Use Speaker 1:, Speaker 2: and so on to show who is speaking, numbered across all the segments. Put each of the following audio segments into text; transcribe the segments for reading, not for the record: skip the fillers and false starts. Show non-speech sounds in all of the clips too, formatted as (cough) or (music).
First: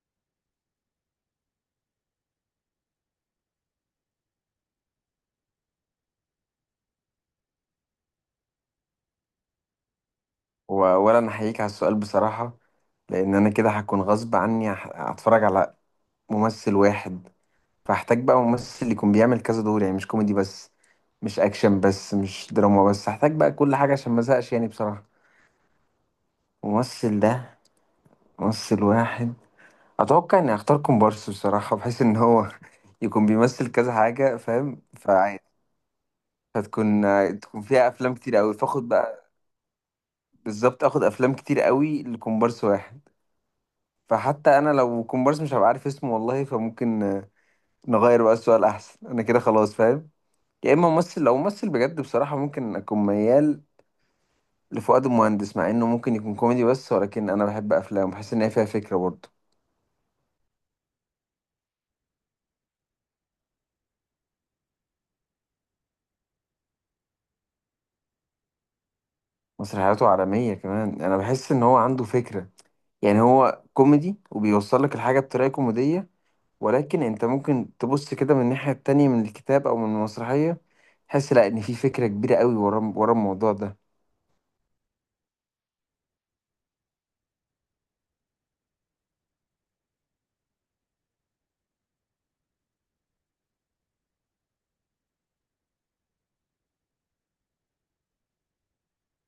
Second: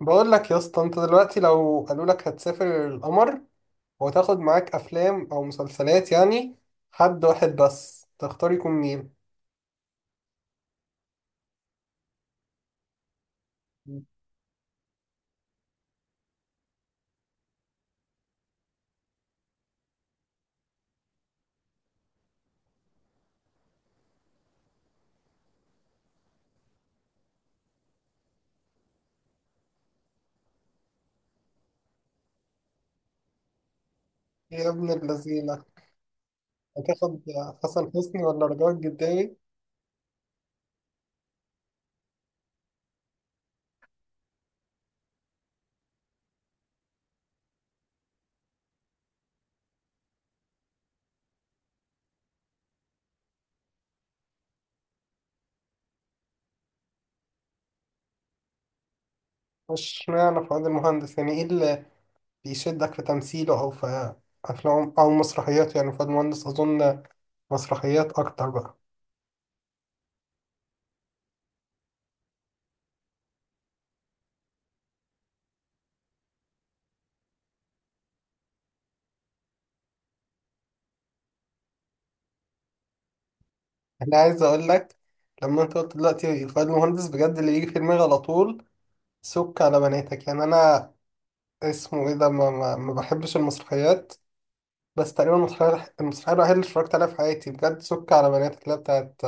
Speaker 1: بقول لك يا اسطى، انت دلوقتي لو قالوا لك هتسافر القمر وتاخد معاك افلام او مسلسلات، يعني حد واحد بس تختار، يكون مين؟
Speaker 2: وأولا أنا أحييك على السؤال بصراحة، لأن أنا كده هكون غصب عني هتفرج على ممثل واحد. فهحتاج بقى ممثل يكون بيعمل كذا دور، يعني مش كوميدي بس، مش أكشن بس، مش دراما بس، هحتاج بقى كل حاجة عشان ما أزهقش، يعني بصراحة ممثل ده، ممثل واحد. أتوقع إني أختار كومبارس بصراحة، بحيث إن هو (laughs) يكون بيمثل كذا حاجة،
Speaker 1: يا
Speaker 2: فاهم؟
Speaker 1: ابن
Speaker 2: فعادي
Speaker 1: اللذينة
Speaker 2: هتكون
Speaker 1: هتاخد
Speaker 2: تكون فيها
Speaker 1: حسن
Speaker 2: أفلام
Speaker 1: حسني
Speaker 2: كتير
Speaker 1: ولا
Speaker 2: أوي،
Speaker 1: رجاء
Speaker 2: فاخد بقى
Speaker 1: الجداوي؟
Speaker 2: بالظبط آخد أفلام كتير أوي لكومبارس واحد. فحتى انا لو كومبارس مش هبقى عارف اسمه والله، فممكن نغير بقى السؤال احسن، انا كده خلاص فاهم. يا اما ممثل، لو ممثل بجد بصراحة، ممكن اكون ميال لفؤاد المهندس، مع انه ممكن يكون كوميدي بس، ولكن انا بحب افلامه، بحس ان هي فيها فكرة برضه.
Speaker 1: مش معنى فؤاد المهندس، يعني ايه اللي بيشدك في تمثيله او في افلام او مسرحياته؟ يعني فؤاد المهندس اظن مسرحيات اكتر بقى.
Speaker 2: مسرحياته عالمية كمان، انا بحس ان هو عنده فكرة. يعني هو كوميدي وبيوصل لك الحاجة بطريقة كوميدية، ولكن انت ممكن تبص كده من الناحية التانية، من الكتاب او من المسرحية، تحس لا ان في فكرة كبيرة قوي ورا الموضوع ده.
Speaker 1: انا عايز اقول لك، لما انت قلت دلوقتي فؤاد المهندس بجد اللي يجي في دماغي على طول سك على بناتك. يعني انا اسمه ايه ده ما بحبش المسرحيات، بس تقريبا المسرحية الوحيدة اللي اتفرجت عليها في حياتي بجد سك على بنات، اللي هي بتاعت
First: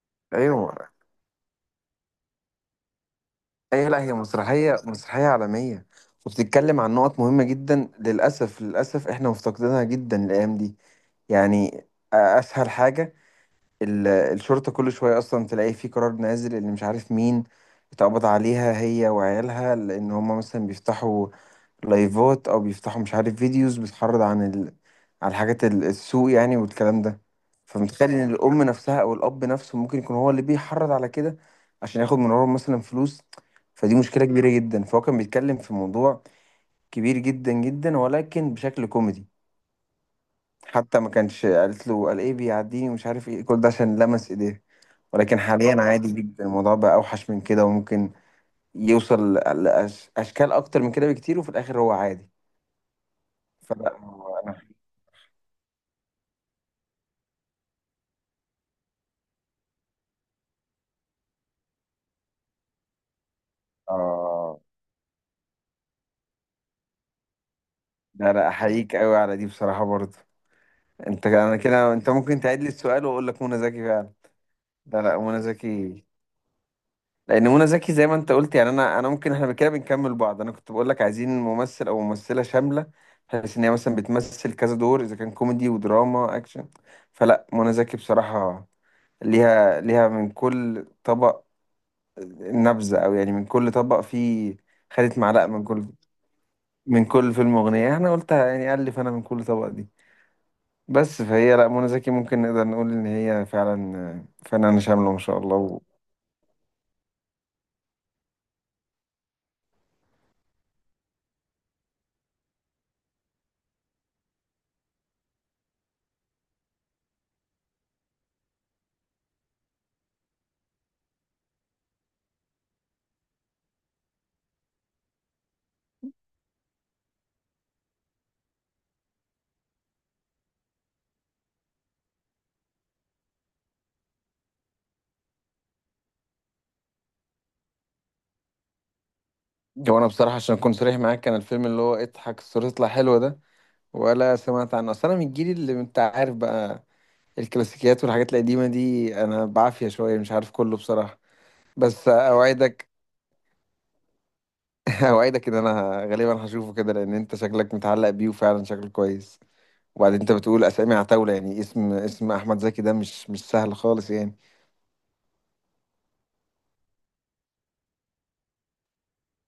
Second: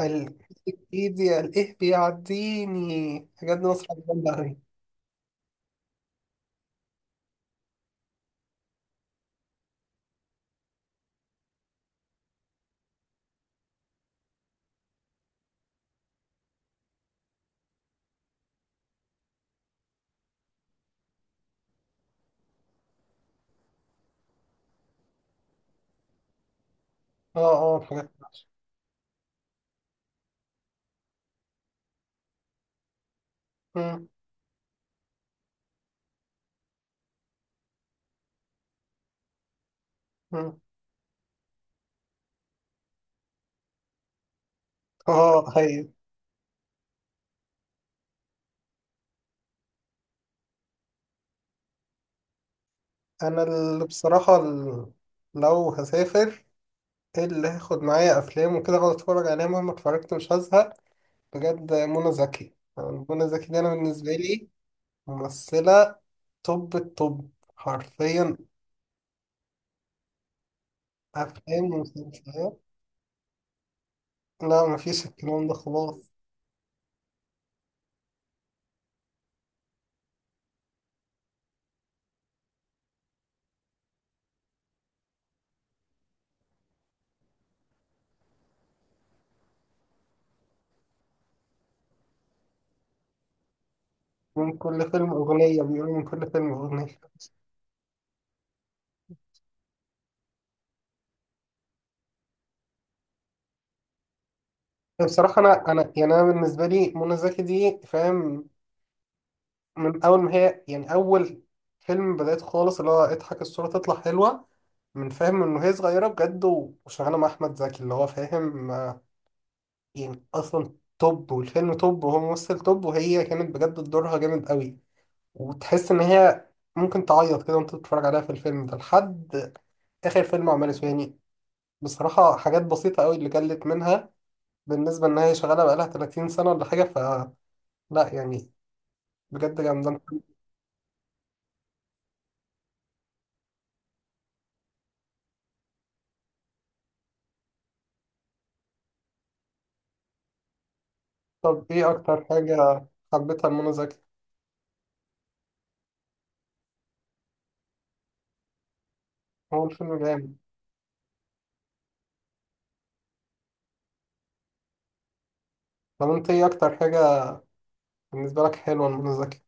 Speaker 1: ال-
Speaker 2: ايوه.
Speaker 1: ايدي الايه بيعديني، بجد
Speaker 2: ايه، لا
Speaker 1: مسرحية
Speaker 2: هي
Speaker 1: جامدة أوي.
Speaker 2: مسرحية عالمية، وبتتكلم عن نقط مهمة جدا. للأسف للأسف احنا مفتقدينها جدا الأيام دي. يعني أسهل حاجة، الشرطة كل شوية أصلا تلاقي في قرار نازل اللي مش عارف مين اتقبض عليها هي وعيالها، لأن هما مثلا بيفتحوا لايفات او بيفتحوا مش عارف فيديوز بتحرض عن عن حاجات السوق يعني، والكلام ده.
Speaker 1: اه. اه بجد.
Speaker 2: فمتخيل ان الام نفسها او الاب نفسه ممكن يكون هو اللي بيحرض على كده، عشان ياخد من وراهم مثلا فلوس. فدي
Speaker 1: مم،
Speaker 2: مشكلة كبيرة جدا. فهو كان بيتكلم في موضوع كبير جدا جدا، ولكن بشكل كوميدي.
Speaker 1: مم.
Speaker 2: حتى ما كانش قالت له قال ايه بيعديني، ومش عارف ايه كل ده عشان لمس ايديه. ولكن
Speaker 1: اه
Speaker 2: حاليا
Speaker 1: هي.
Speaker 2: عادي جدا الموضوع، بقى اوحش من كده، وممكن يوصل اشكال اكتر من كده بكتير، وفي الاخر هو عادي.
Speaker 1: انا اللي
Speaker 2: فلا.
Speaker 1: بصراحة لو هسافر، إيه اللي هاخد معايا افلام وكده اقعد اتفرج عليها مهما اتفرجت مش هزهق؟ بجد منى زكي، يعني منى زكي دي انا بالنسبة لي
Speaker 2: اه.
Speaker 1: ممثلة توب التوب
Speaker 2: ده
Speaker 1: حرفيا.
Speaker 2: لا احييك قوي على دي بصراحة برضه. انت انا
Speaker 1: أفلام
Speaker 2: كده، انت ممكن
Speaker 1: ومسلسلات،
Speaker 2: تعيد لي السؤال واقول لك منى زكي فعلا.
Speaker 1: لا
Speaker 2: لا
Speaker 1: مفيش
Speaker 2: لا، منى
Speaker 1: الكلام ده
Speaker 2: زكي،
Speaker 1: خلاص.
Speaker 2: لان منى زكي زي ما انت قلت، يعني انا ممكن احنا كده بنكمل بعض. انا كنت بقول لك عايزين ممثل او ممثلة شاملة، بحيث ان هي مثلا بتمثل كذا دور، اذا كان كوميدي ودراما اكشن. فلا، منى زكي بصراحة ليها من كل طبق نبذة، او يعني من كل طبق
Speaker 1: من
Speaker 2: فيه
Speaker 1: كل فيلم
Speaker 2: خدت معلقة.
Speaker 1: أغنية،
Speaker 2: من كل،
Speaker 1: بيقولوا من كل فيلم أغنية.
Speaker 2: من كل فيلم أغنية، انا قلتها يعني، ألف، انا من كل طبق دي بس. فهي لا، منى زكي ممكن نقدر نقول ان هي فعلا فنانة شاملة ما شاء
Speaker 1: بصراحة
Speaker 2: الله.
Speaker 1: أنا
Speaker 2: و...
Speaker 1: أنا يعني أنا بالنسبة لي منى زكي دي فاهم؟ من أول ما هي يعني أول فيلم بدأت خالص اللي هو اضحك الصورة تطلع حلوة، من فاهم إنه هي صغيرة بجد وشغالة مع أحمد زكي اللي هو فاهم يعني أصلا توب، والفيلم توب، وهو ممثل توب، وهي كانت بجد دورها جامد قوي. وتحس إن هي ممكن تعيط كده وأنت بتتفرج عليها في الفيلم ده لحد آخر فيلم عمله يعني. بصراحة حاجات بسيطة قوي اللي قلت منها، بالنسبة إن هي شغالة بقالها 30 سنة ولا حاجة، فلا، يعني بجد جامدة.
Speaker 2: وانا بصراحة عشان اكون صريح معاك، كان الفيلم اللي هو اضحك الصورة تطلع حلوة ده، ولا سمعت عنه. اصل انا من الجيل اللي انت عارف بقى، الكلاسيكيات والحاجات القديمة دي انا بعافية شوية، مش عارف كله بصراحة.
Speaker 1: طب إيه
Speaker 2: بس
Speaker 1: أكتر حاجة
Speaker 2: اوعدك،
Speaker 1: حبيتها لمنى زكي؟
Speaker 2: (laughs) اوعدك ان انا غالبا هشوفه كده، لان انت شكلك متعلق بيه، وفعلا شكله كويس.
Speaker 1: هو الفيلم
Speaker 2: وبعدين انت
Speaker 1: جامد.
Speaker 2: بتقول اسامي عتاولة، يعني اسم احمد زكي ده مش سهل خالص يعني.
Speaker 1: طب أنت إيه أكتر حاجة بالنسبة لك حلوة لمنى زكي؟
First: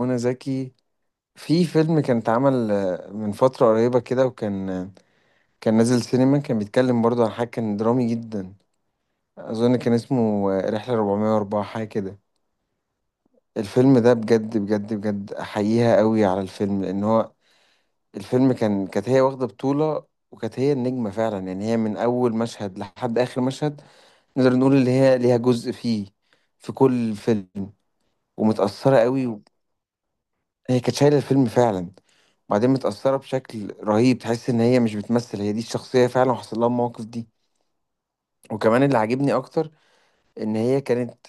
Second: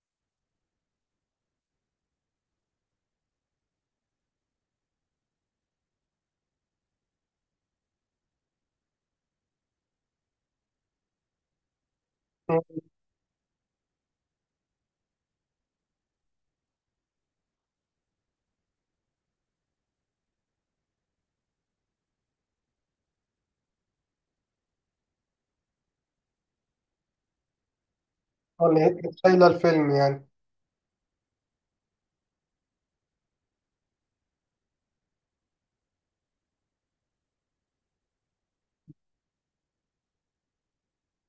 Speaker 2: منى زكي في فيلم كان اتعمل من فترة قريبة كده، وكان كان نازل سينما، كان بيتكلم برضه عن حاجة، كان درامي جدا. أظن كان اسمه رحلة 404 حاجة كده.
Speaker 1: مم.
Speaker 2: الفيلم ده بجد بجد بجد أحييها قوي على الفيلم، لأن هو الفيلم كان، كانت هي واخدة بطولة، وكانت هي النجمة فعلا. يعني هي من أول مشهد لحد آخر مشهد، نقدر نقول اللي هي ليها جزء فيه في كل فيلم.
Speaker 1: آه، اللي هي
Speaker 2: ومتأثرة
Speaker 1: كانت
Speaker 2: قوي.
Speaker 1: شايلة الفيلم يعني.
Speaker 2: هي كانت شايله الفيلم فعلا، وبعدين متاثره بشكل رهيب، تحس ان هي مش بتمثل، هي دي الشخصيه فعلا، وحصل لها المواقف دي. وكمان اللي عاجبني اكتر، ان هي كانت،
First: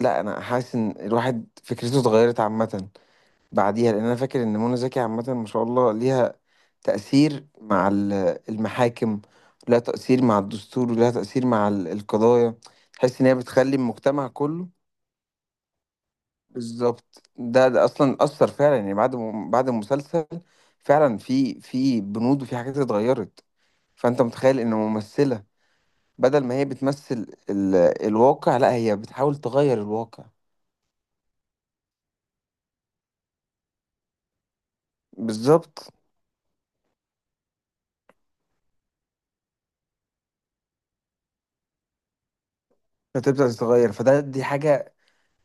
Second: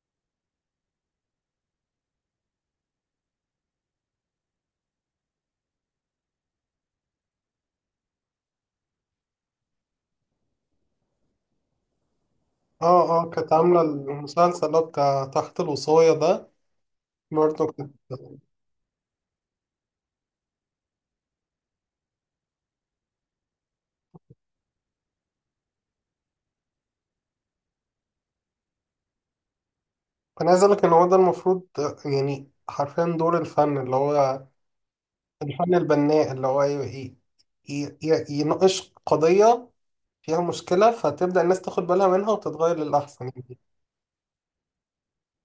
Speaker 2: لا انا حاسس ان الواحد فكرته اتغيرت عامه بعديها. لان انا فاكر ان منى زكي عامه ما شاء الله ليها تأثير مع المحاكم، لها تأثير مع الدستور، ولها تأثير مع القضايا.
Speaker 1: آه
Speaker 2: تحس إن
Speaker 1: آه
Speaker 2: هي
Speaker 1: كانت
Speaker 2: بتخلي
Speaker 1: عاملة
Speaker 2: المجتمع
Speaker 1: المسلسل
Speaker 2: كله،
Speaker 1: اللي هو بتاع تحت الوصاية ده.
Speaker 2: بالظبط.
Speaker 1: برضه
Speaker 2: ده
Speaker 1: كنت.
Speaker 2: اصلا اثر فعلا، يعني بعد بعد المسلسل فعلا في بنود وفي حاجات اتغيرت. فانت متخيل ان ممثله بدل ما هي بتمثل الواقع، لا هي بتحاول تغير الواقع.
Speaker 1: أنا عايز أقولك إن هو ده المفروض، يعني حرفيا دور الفن، اللي هو الفن
Speaker 2: بالظبط،
Speaker 1: البناء، اللي هو يناقش قضية فيها مشكلة فتبدأ الناس تاخد بالها منها وتتغير للأحسن
Speaker 2: فتبدا
Speaker 1: يعني.
Speaker 2: تتغير، فده دي حاجه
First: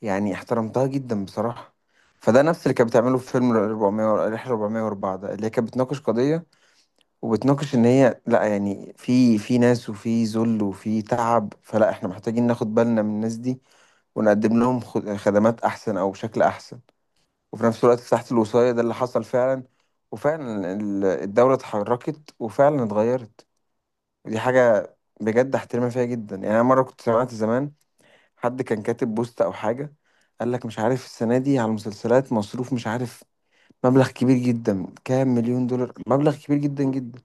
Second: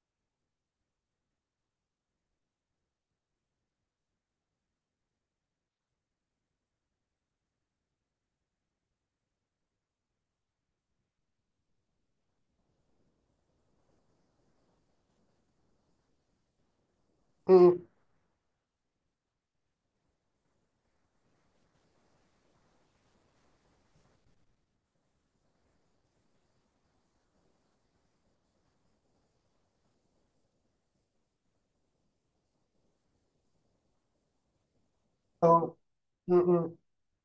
Speaker 2: يعني احترمتها جدا بصراحه. فده نفس اللي كانت بتعمله في فيلم رحله 404 ده، اللي هي كانت بتناقش قضيه، وبتناقش ان هي لا يعني في ناس، وفي ذل، وفي تعب. فلا احنا محتاجين ناخد بالنا من الناس دي، ونقدم لهم خدمات احسن، او بشكل احسن. وفي
Speaker 1: أمم،
Speaker 2: نفس الوقت تحت الوصاية ده اللي حصل فعلا، وفعلا الدولة اتحركت وفعلا اتغيرت. ودي حاجة بجد احترمها فيها جدا. يعني انا مرة كنت سمعت زمان حد كان كاتب بوست او حاجة، قال لك مش عارف السنة دي على المسلسلات مصروف، مش عارف مبلغ كبير جدا، كام مليون
Speaker 1: آه،
Speaker 2: دولار، مبلغ كبير
Speaker 1: أمم،
Speaker 2: جدا جدا.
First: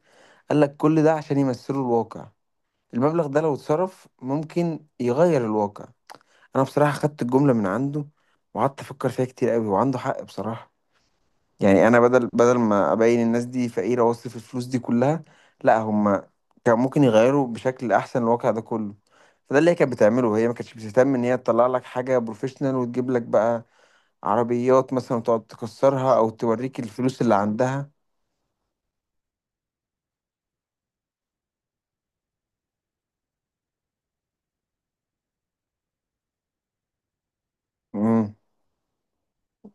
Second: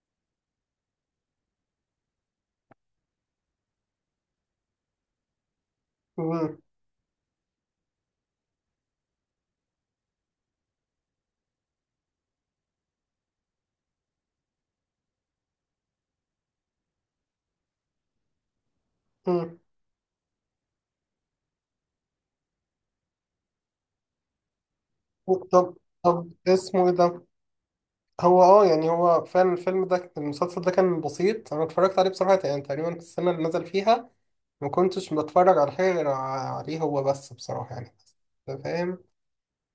Speaker 2: قال لك كل ده عشان يمثلوا الواقع، المبلغ ده لو اتصرف ممكن يغير الواقع.
Speaker 1: أمم،
Speaker 2: انا بصراحه خدت الجمله من عنده، وقعدت افكر فيها كتير قوي، وعنده حق بصراحه. يعني انا بدل ما ابين الناس دي فقيره واصرف الفلوس دي كلها، لا هم كان ممكن يغيروا بشكل احسن الواقع ده كله.
Speaker 1: أمم.
Speaker 2: فده اللي هي كانت بتعمله، هي ما كانتش بتهتم ان هي تطلع لك حاجه بروفيشنال، وتجيب لك بقى عربيات مثلا وتقعد
Speaker 1: طب
Speaker 2: تكسرها، او
Speaker 1: طب
Speaker 2: توريك
Speaker 1: اسمه إيه
Speaker 2: الفلوس
Speaker 1: ده؟
Speaker 2: اللي عندها.
Speaker 1: هو اه يعني هو فعلا الفيلم ده المسلسل ده كان بسيط، أنا اتفرجت عليه بصراحة يعني تقريبا في السنة اللي نزل فيها ما كنتش بتفرج على حاجة غير عليه هو بس، بصراحة يعني.
Speaker 2: امم.
Speaker 1: أنت فاهم؟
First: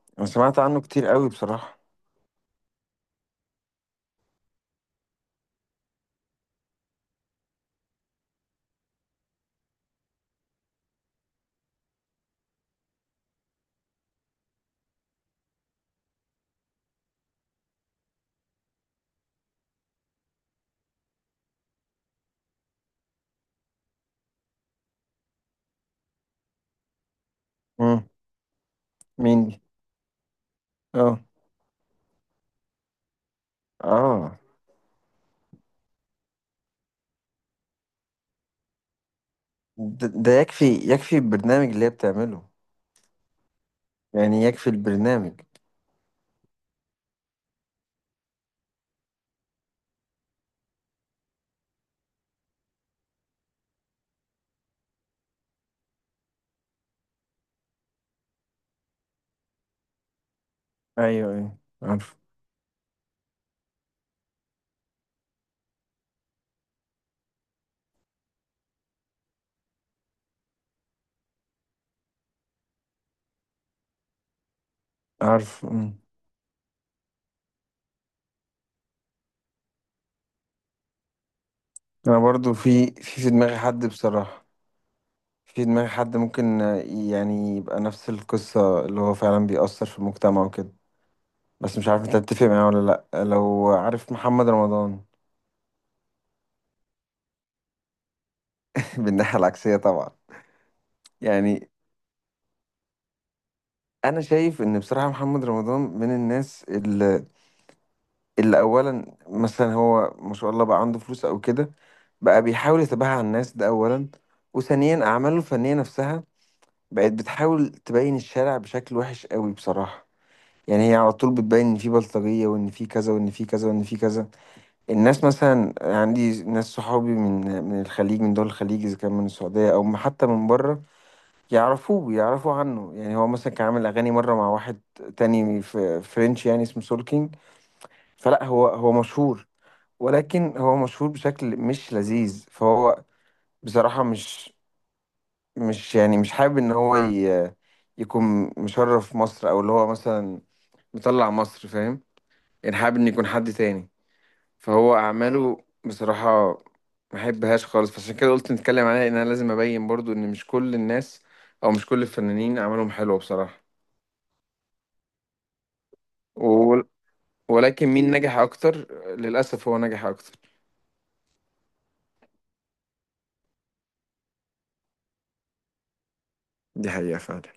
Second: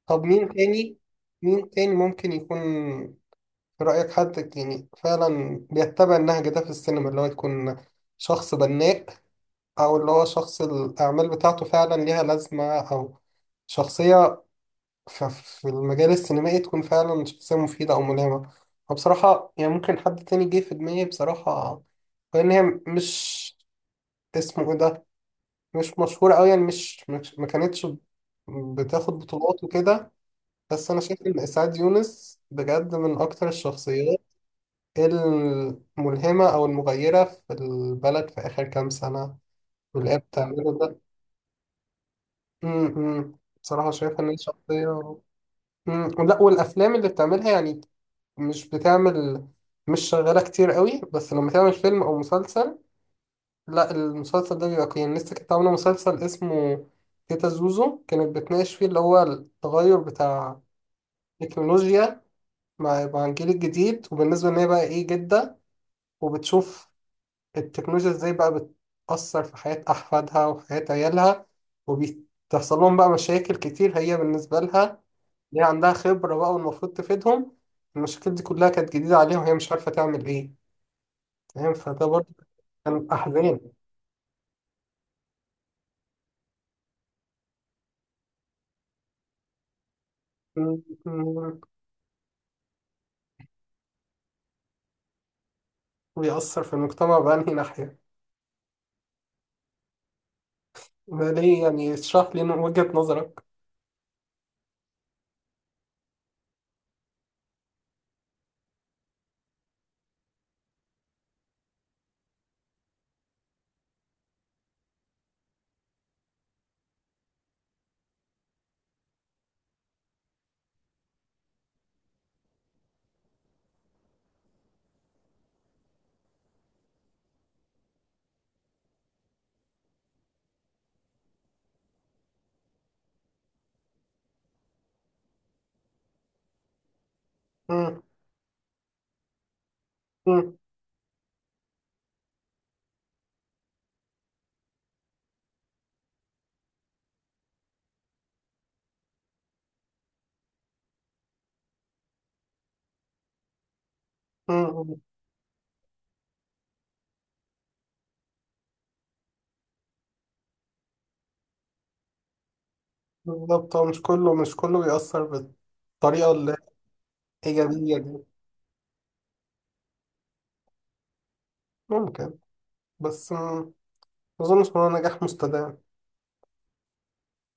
Speaker 1: طب
Speaker 2: انا
Speaker 1: مين
Speaker 2: سمعت عنه
Speaker 1: تاني؟
Speaker 2: كتير قوي
Speaker 1: مين
Speaker 2: بصراحه.
Speaker 1: تاني ممكن يكون في رأيك حد يعني فعلا بيتبع النهج ده في السينما، اللي هو يكون شخص بناء، أو اللي هو شخص الأعمال بتاعته فعلا ليها لازمة، أو شخصية في المجال السينمائي تكون فعلا شخصية مفيدة أو ملهمة؟ وبصراحة يعني ممكن حد تاني جه في دماغي بصراحة، لأن هي مش اسمه إيه ده، مش مشهورة أوي يعني ما كانتش
Speaker 2: امم.
Speaker 1: بتاخد
Speaker 2: مين دي؟
Speaker 1: بطولات وكده. بس أنا
Speaker 2: اه،
Speaker 1: شايف إن إسعاد يونس بجد من أكتر الشخصيات،
Speaker 2: اه،
Speaker 1: إيه، الملهمة أو المغيرة في البلد في آخر كام سنة
Speaker 2: ده
Speaker 1: واللي هي
Speaker 2: ده يكفي.
Speaker 1: بتعمله ده.
Speaker 2: يكفي البرنامج اللي هي بتعمله.
Speaker 1: بصراحة شايفة إن هي
Speaker 2: يعني يكفي
Speaker 1: شخصية.
Speaker 2: البرنامج.
Speaker 1: لا، والأفلام اللي بتعملها يعني مش بتعمل، مش شغالة كتير قوي، بس لما تعمل فيلم أو مسلسل لا، المسلسل ده بيبقى قيم. لسه كانت عاملة مسلسل اسمه تيتا زوزو، كانت بتناقش فيه اللي هو التغير بتاع
Speaker 2: ايوه، ايوه عارف.
Speaker 1: التكنولوجيا مع مع الجيل الجديد، وبالنسبة إن هي بقى إيه جدة، وبتشوف التكنولوجيا ازاي بقى بتأثر في حياة أحفادها وحياة عيالها، وبتحصل لهم بقى مشاكل كتير هي بالنسبة لها ليه
Speaker 2: عارف.
Speaker 1: عندها
Speaker 2: مم.
Speaker 1: خبرة بقى والمفروض تفيدهم، المشاكل دي كلها كانت جديدة عليها وهي مش عارفة تعمل إيه. فاهم؟ فده
Speaker 2: انا
Speaker 1: برضه
Speaker 2: برضو في في
Speaker 1: كان
Speaker 2: في دماغي
Speaker 1: أحزان.
Speaker 2: حد بصراحة. في دماغي حد ممكن يعني يبقى نفس القصة اللي هو فعلا بيأثر في المجتمع وكده.
Speaker 1: م- م-
Speaker 2: بس مش عارف انت هتتفق معايا ولا لأ، لو عارف محمد رمضان.
Speaker 1: بيأثر في المجتمع بأنهي ناحية؟
Speaker 2: (laughs) بالناحية العكسية طبعا.
Speaker 1: ده ليه؟
Speaker 2: يعني
Speaker 1: يعني اشرح لي وجهة نظرك.
Speaker 2: انا شايف ان بصراحة محمد رمضان من الناس اللي اولا مثلا هو ما شاء الله بقى عنده فلوس او كده، بقى بيحاول يتباهى على الناس، ده اولا. وثانيا اعماله الفنية نفسها بقت بتحاول تبين الشارع بشكل وحش قوي بصراحة. يعني هي على طول بتبين ان في بلطجية، وان في كذا، وان في كذا، وان في كذا. الناس مثلا، يعني عندي ناس صحابي من الخليج، من دول الخليج، اذا كان من السعودية او حتى من بره، يعرفوه، يعرفوا عنه. يعني هو مثلا كان عامل اغاني مرة مع واحد تاني في فرنش، يعني اسمه سولكينج.
Speaker 1: م-
Speaker 2: فلا هو، هو مشهور،
Speaker 1: م-
Speaker 2: ولكن هو مشهور بشكل مش لذيذ. فهو بصراحة مش يعني مش حابب ان هو يكون مشرف مصر، او اللي هو مثلا مطلع مصر، فاهم؟ يعني حابب ان يكون حد تاني.
Speaker 1: م-
Speaker 2: فهو اعماله بصراحة ما احبهاش خالص، فعشان كده قلت نتكلم عليها، ان انا لازم ابين برضو ان مش كل الناس، او مش كل الفنانين اعمالهم حلوة بصراحة.
Speaker 1: بالظبط، هو مش كله، مش كله بيأثر بالطريقة
Speaker 2: و... ولكن
Speaker 1: الإيجابية
Speaker 2: مين
Speaker 1: دي.
Speaker 2: نجح اكتر؟ للاسف هو نجح اكتر.
Speaker 1: ممكن، بس ما أظنش إن هو نجاح مستدام.
Speaker 2: دي حقيقة فعلا.